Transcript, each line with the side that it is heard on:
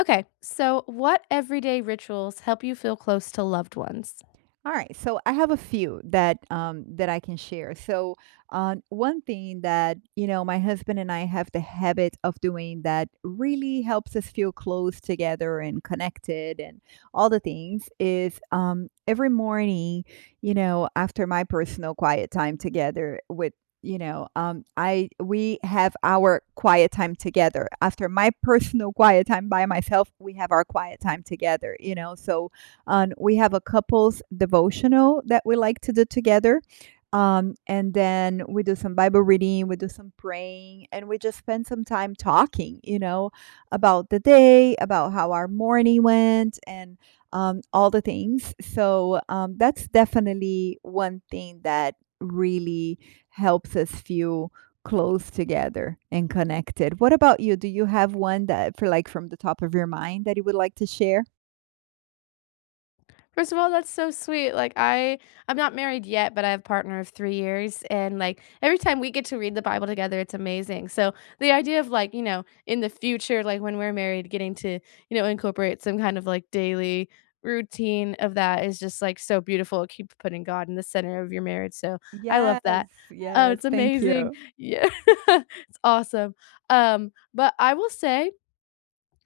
left: Okay, so what everyday rituals help you feel close to loved ones?
right: All right, so I have a few that I can share. One thing that my husband and I have the habit of doing that really helps us feel close together and connected, and all the things is every morning. After my personal quiet time together with you know, I we have our quiet time together. After my personal quiet time by myself, we have our quiet time together. We have a couples devotional that we like to do together. And then we do some Bible reading, we do some praying, and we just spend some time talking, you know, about the day, about how our morning went, and all the things. So that's definitely one thing that really helps us feel close together and connected. What about you? Do you have one that, for like, from the top of your mind that you would like to share?
left: First of all, that's so sweet. I'm not married yet, but I have a partner of 3 years, and like every time we get to read the Bible together, it's amazing. So the idea of like, you know, in the future, like when we're married, getting to, you know, incorporate some kind of like daily routine of that is just like so beautiful. Keep putting God in the center of your marriage. So I love that.
right: Yes,
left: Oh,
right: yes,
left: it's
right: thank
left: amazing.
right: you.
left: Yeah. It's awesome. But I will say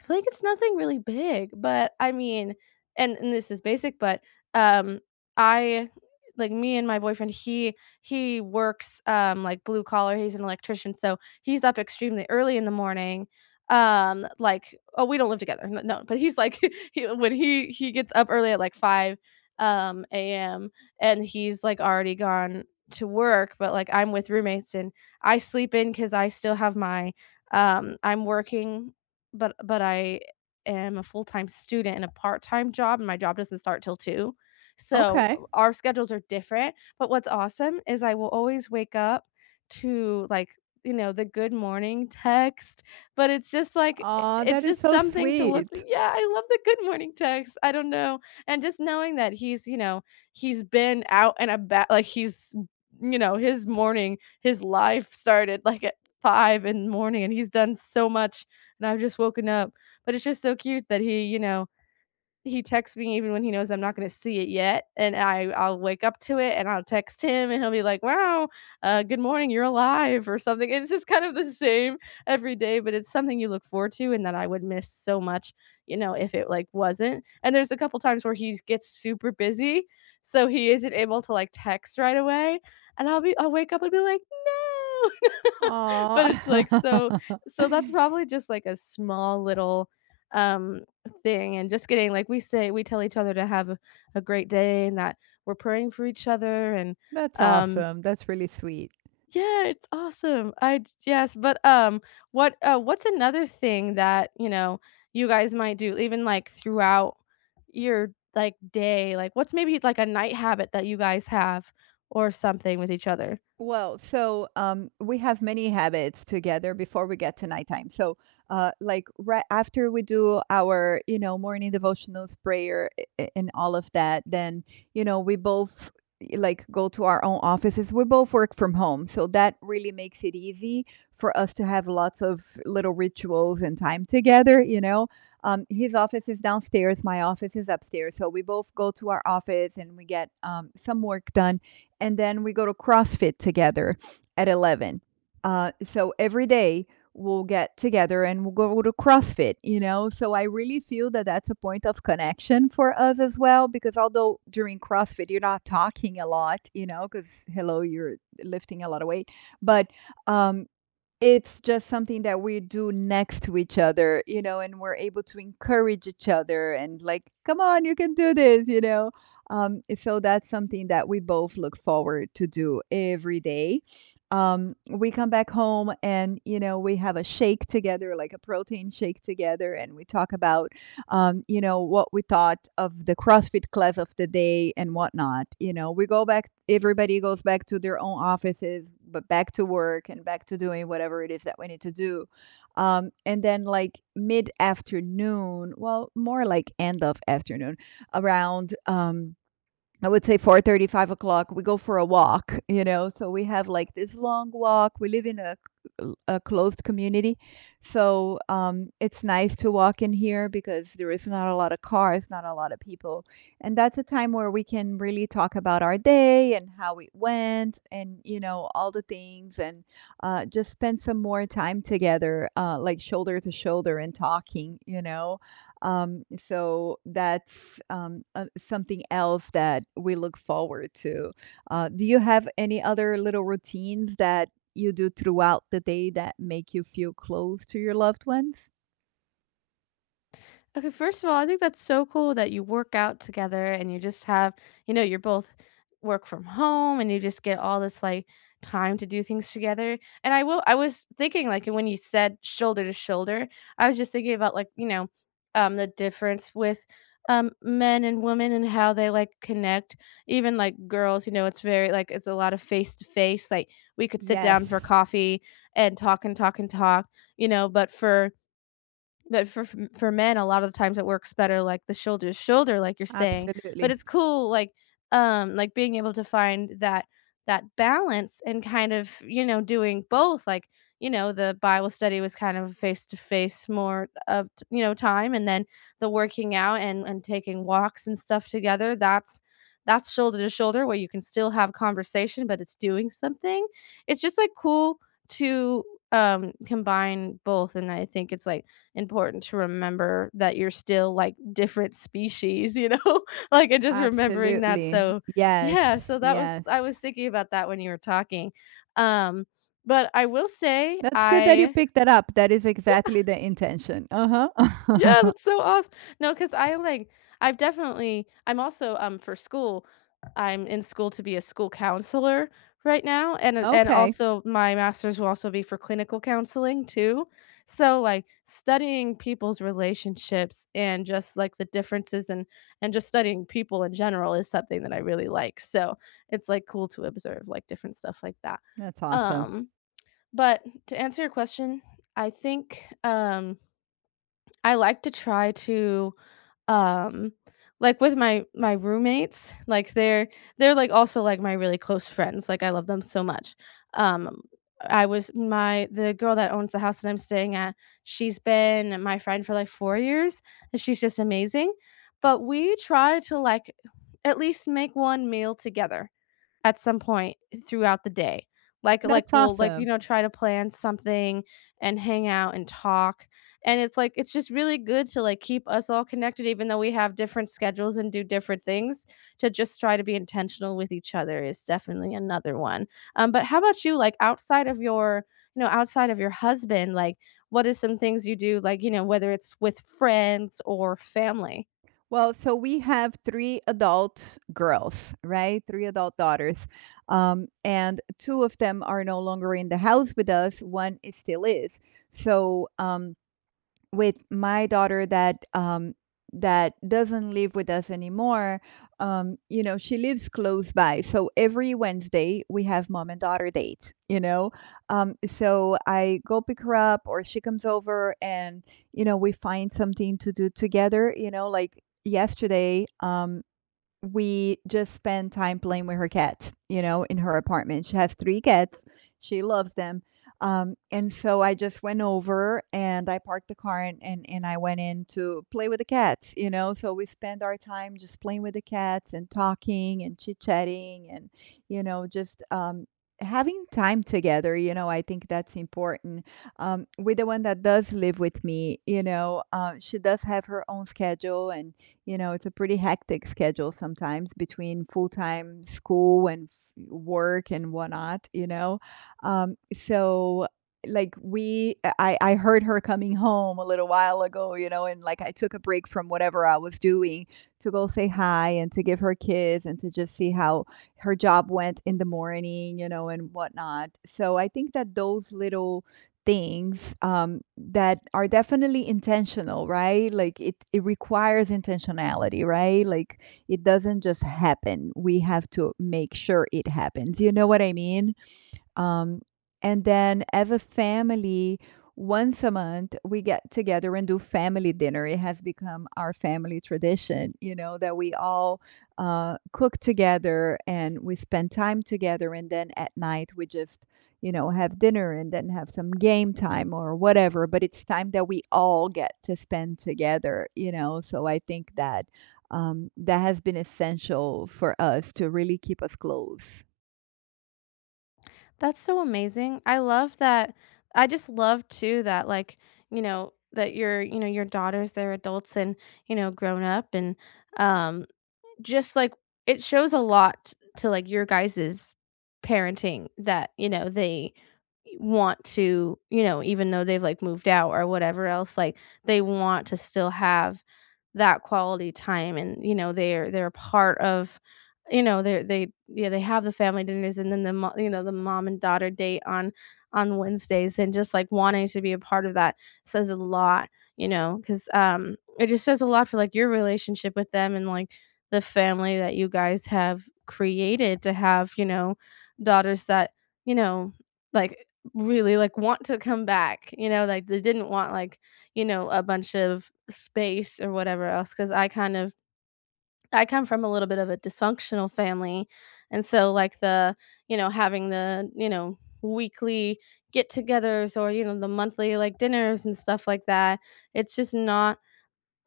left: I feel like it's nothing really big, but I mean, and this is basic, um, I, like, me and my boyfriend, he works, like, blue collar, he's an electrician, so he's up extremely early in the morning, like we don't live together, n no, but he's like he when he gets up early at, like, 5, AM, and he's, like, already gone to work, but, like, I'm with roommates, and I sleep in because I still have my, I'm working, but I am a full-time student and a part-time job, and my job doesn't start till 2. So,
right: Okay.
left: our schedules are different, but what's awesome is I will always wake up to, like, you know, the good morning text, but it's just like
right: Aw, that
left: it's
right: is
left: just
right: so
left: something to look
right: sweet.
left: yeah, I love the good morning text, I don't know, and just knowing that he's, you know, he's been out and about, like, he's you know, his morning, his life started, like, at 5 in the morning, and he's done so much, and I've just woken up. But it's just so cute that he, you know, he texts me even when he knows I'm not going to see it yet, and I'll wake up to it and I'll text him and he'll be like, "Wow, good morning, you're alive," or something. It's just kind of the same every day, but it's something you look forward to and that I would miss so much, you know, if it like wasn't. And there's a couple times where he gets super busy, so he isn't able to like text right away, and I'll wake up and be like, "No." But
right: Aw.
left: it's like so so that's probably just like a small little um thing, and just getting like we say we tell each other to have a great day and that we're praying for each other and
right: That's
left: um
right: awesome, that's really sweet.
left: yeah, it's awesome, yes, but what what's another thing that, you know, you guys might do even like throughout your like day, like what's maybe like a night habit that you guys have or something with each other?
right: We have many habits together before we get to nighttime. Like right after we do our, you know, morning devotionals, prayer, and all of that, then you know we both like go to our own offices. We both work from home, so that really makes it easy for us to have lots of little rituals and time together. You know, his office is downstairs, my office is upstairs, so we both go to our office and we get some work done and then we go to CrossFit together at 11. So every day we'll get together and we'll go to CrossFit, you know? So I really feel that that's a point of connection for us as well, because although during CrossFit you're not talking a lot, you know, because hello, you're lifting a lot of weight, but um, it's just something that we do next to each other, you know, and we're able to encourage each other and like, "Come on, you can do this," you know? So that's something that we both look forward to do every day. We come back home and, you know, we have a shake together, like a protein shake together, and we talk about you know, what we thought of the CrossFit class of the day and whatnot. You know, we go back, everybody goes back to their own offices, but back to work and back to doing whatever it is that we need to do. And then, like mid afternoon, well, more like end of afternoon, around I would say 4:30, 5 o'clock, we go for a walk, you know, so we have like this long walk. We live in a closed community, so it's nice to walk in here because there is not a lot of cars, not a lot of people, and that's a time where we can really talk about our day and how it went, and you know all the things, and just spend some more time together, like shoulder to shoulder and talking, you know, so that's something else that we look forward to. Do you have any other little routines that you do throughout the day that make you feel close to your loved ones?
left: Okay, first of all, I think that's so cool that you work out together, and you just have, you know, you're both work from home, and you just get all this like time to do things together. And I was thinking like when you said shoulder to shoulder, I was just thinking about like, you know, the difference with men and women and how they like connect. Even like girls, you know, it's very like it's a lot of face to face. Like we could sit down for
right: Yes,
left: coffee and talk and talk and talk, you know, but for men, a lot of the times it works better, like, the shoulder to shoulder, like you're saying, but
right: absolutely.
left: it's cool, like, being able to find that balance and kind of, you know, doing both, like, you know, the Bible study was kind of face to face more of t you know, time, and then the working out and taking walks and stuff together, that's shoulder to shoulder where you can still have conversation, but it's doing something. It's just, like, cool to, combine both, and I think it's, like, important to remember that you're still, like, different species, you know? Like, and just remembering that,
right: Absolutely.
left: so yeah,
right: Yes,
left: so that was I
right: yes.
left: was thinking about that when you were talking, um, but I will say
right: That's good that you
left: I.
right: picked that up. That is exactly the intention. Uh
left: Yeah,
right: huh.
left: that's so awesome. No, because I, like I've definitely I'm also, for school, I'm in school to be a school counselor right now, and
right: Okay.
left: also my master's will also be for clinical counseling too. So, like, studying people's relationships and just, like, the differences and just studying people in general is something that I really like. So, it's, like, cool to observe, like, different stuff like that.
right: That's awesome.
left: Um, but to answer your question, I think, I like to try to, um like, with my roommates, like, they're, like, also, like, my really close friends, like, I love them so much. Um, I was my the girl that owns the house that I'm staying at, she's been my friend for, like, 4 years, and she's just amazing, but we try to, like, at least make one meal together at some point throughout the day. Like
right: That's
left: like we'll like, you
right: awesome.
left: know, try to plan something and hang out and talk. And it's like it's just really good to like keep us all connected even though we have different schedules and do different things, to just try to be intentional with each other is definitely another one. But how about you, like outside of your, you know, outside of your husband, like what is some things you do like, you know, whether it's with friends or family?
right: Well, so we have 3 adult girls, right? 3 adult daughters. And 2 of them are no longer in the house with us, 1 is still is. So, um with my daughter that that doesn't live with us anymore, you know, she lives close by, so every Wednesday we have mom and daughter date, you know. So I go pick her up or she comes over and, you know, we find something to do together, you know, like yesterday, we just spend time playing with her cats, you know, in her apartment. She has 3 cats. She loves them. And so I just went over and I parked the car and, and I went in to play with the cats, you know. So we spend our time just playing with the cats and talking and chit-chatting and, you know, just having time together, you know, I think that's important. With the one that does live with me, you know, she does have her own schedule and you know, it's a pretty hectic schedule sometimes between full-time school and f work and whatnot, you know? So, like, we I heard her coming home a little while ago, you know, and, like, I took a break from whatever I was doing to go say hi and to give her kids and to just see how her job went in the morning, you know, and whatnot. So I think that those little things that are definitely intentional, right? Like it requires intentionality, right? Like it doesn't just happen. We have to make sure it happens. You know what I mean? Um, and then as a family, once a month, we get together and do family dinner. It has become our family tradition, you know, that we all cook together and we spend time together. And then at night, we just, you know, have dinner and then have some game time or whatever. But it's time that we all get to spend together, you know. So I think that that has been essential for us to really keep us close.
left: That's so amazing. I love that. I just love too that like, you know, that your, you know, your daughters, they're adults and, you know, grown up, and um just like it shows a lot to like your guys's parenting that, you know, they want to, you know, even though they've like moved out or whatever else, like they want to still have that quality time, and you know they're a part of you know they yeah they have the family dinners, and then the mo- you know the mom and daughter date on Wednesdays, and just like wanting to be a part of that says a lot, you know, cuz it just says a lot for like your relationship with them, and like the family that you guys have created to have, you know, daughters that, you know, like really like want to come back, you know, like they didn't want like, you know, a bunch of space or whatever else, cuz I kind of I come from a little bit of a dysfunctional family. And so like the, you know, having the, you know, weekly get-togethers, or you know the monthly like dinners and stuff like that, it's just not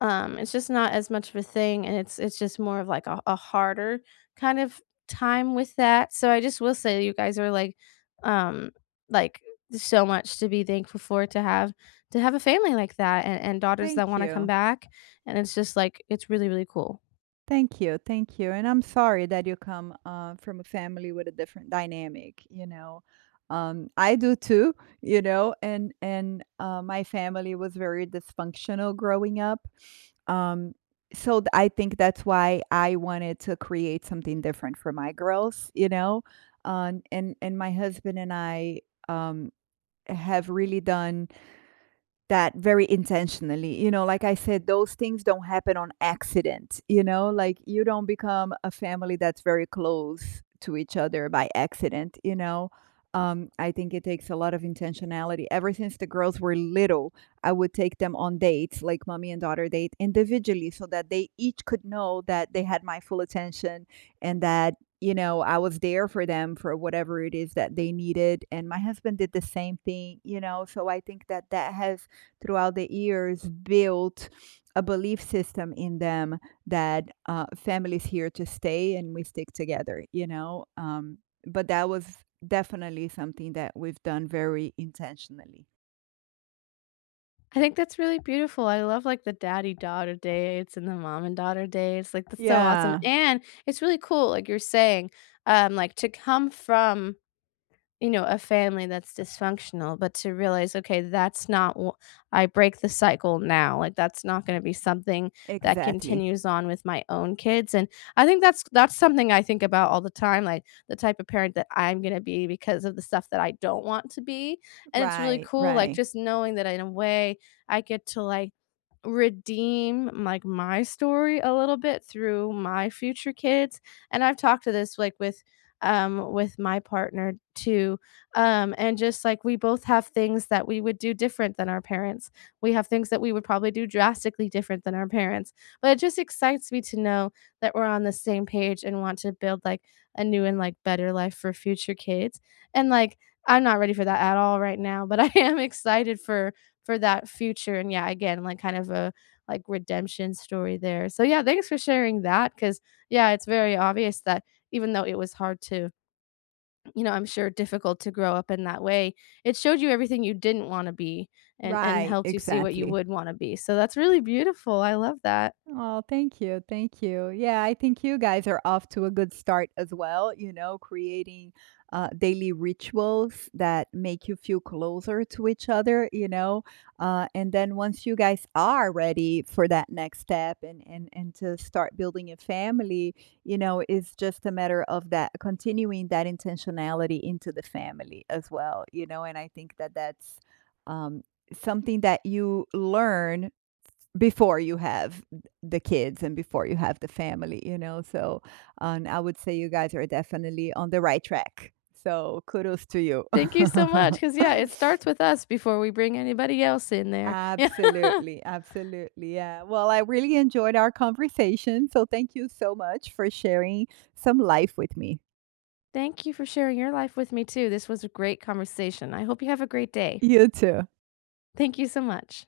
left: it's just not as much of a thing, and it's just more of, like, a harder kind of time with that, so I just will say you guys are, um, like, there's so much to be thankful for to have a family like that and daughters that
right: Thank
left: wanna come
right: you.
left: back, and it's just, like, it's really, really cool.
right: Thank you, thank you, and I'm sorry that you come, from a family with a different dynamic, you know? I do too, you know, and my family was very dysfunctional growing up, um, so th I think that's why I wanted to create something different for my girls, you know? And my husband and I, um, have really done that very intentionally. You know, like I said, those things don't happen on accident. You know, like you don't become a family that's very close to each other by accident. You know, I think it takes a lot of intentionality. Ever since the girls were little, I would take them on dates, like mommy and daughter date individually, so that they each could know that they had my full attention and that. You know, I was there for them for whatever it is that they needed. And my husband did the same thing, you know. So I think that that has throughout the years built a belief system in them that family is here to stay and we stick together, you know? But that was definitely something that we've done very intentionally.
left: I think that's really beautiful. I love, like, the daddy-daughter dates and the mom and daughter dates, like, that's so awesome,
right: Yeah,
left: and it's really cool, like you're saying, like, to come from you know, a family that's dysfunctional, but to realize, okay, that's not I break the cycle now. Like that's not going to be something that
right: exactly.
left: continues on with my own kids. And I think that's something I think about all the time, like the type of parent that I'm going to be because of the stuff that I don't want to be. And it's really
right: Right,
left: cool, like
right: right,
left: just knowing that in a way I get to like redeem like my story a little bit through my future kids, and I've talked to this like with my partner too, and just like we both have things that we would do different than our parents, we have things that we would probably do drastically different than our parents, but it just excites me to know that we're on the same page and want to build like a new and like better life for future kids, and like I'm not ready for that at all right now, but I am excited for that future, and yeah, again, like kind of a like redemption story there, so yeah, thanks for sharing that, because yeah it's very obvious that even though it was hard to you know I'm sure difficult to grow up in that way, it showed you everything you didn't want to be, and
right: right,
left: helped you see what you
right: exactly.
left: would want to be, so that's really beautiful, I love that.
right: Oh, thank you. Thank you. Yeah, I think you guys are off to a good start as well, you know, creating daily rituals that make you feel closer to each other, you know. And then once you guys are ready for that next step and to start building a family, you know, it's just a matter of that continuing that intentionality into the family as well, you know. And I think that that's um, something that you learn before you have the kids and before you have the family, you know. So, and I would say you guys are definitely on the right track. So, kudos to you.
left: Thank you so much, because yeah it starts with us before we bring anybody else in there. Yeah,
right: Absolutely, absolutely. Yeah. Well, I really enjoyed our conversation. So, thank you so much for sharing some life with me.
left: thank you for sharing your life with me too, this was a great conversation, I hope you have a great day.
right: You too.
left: Thank you so much.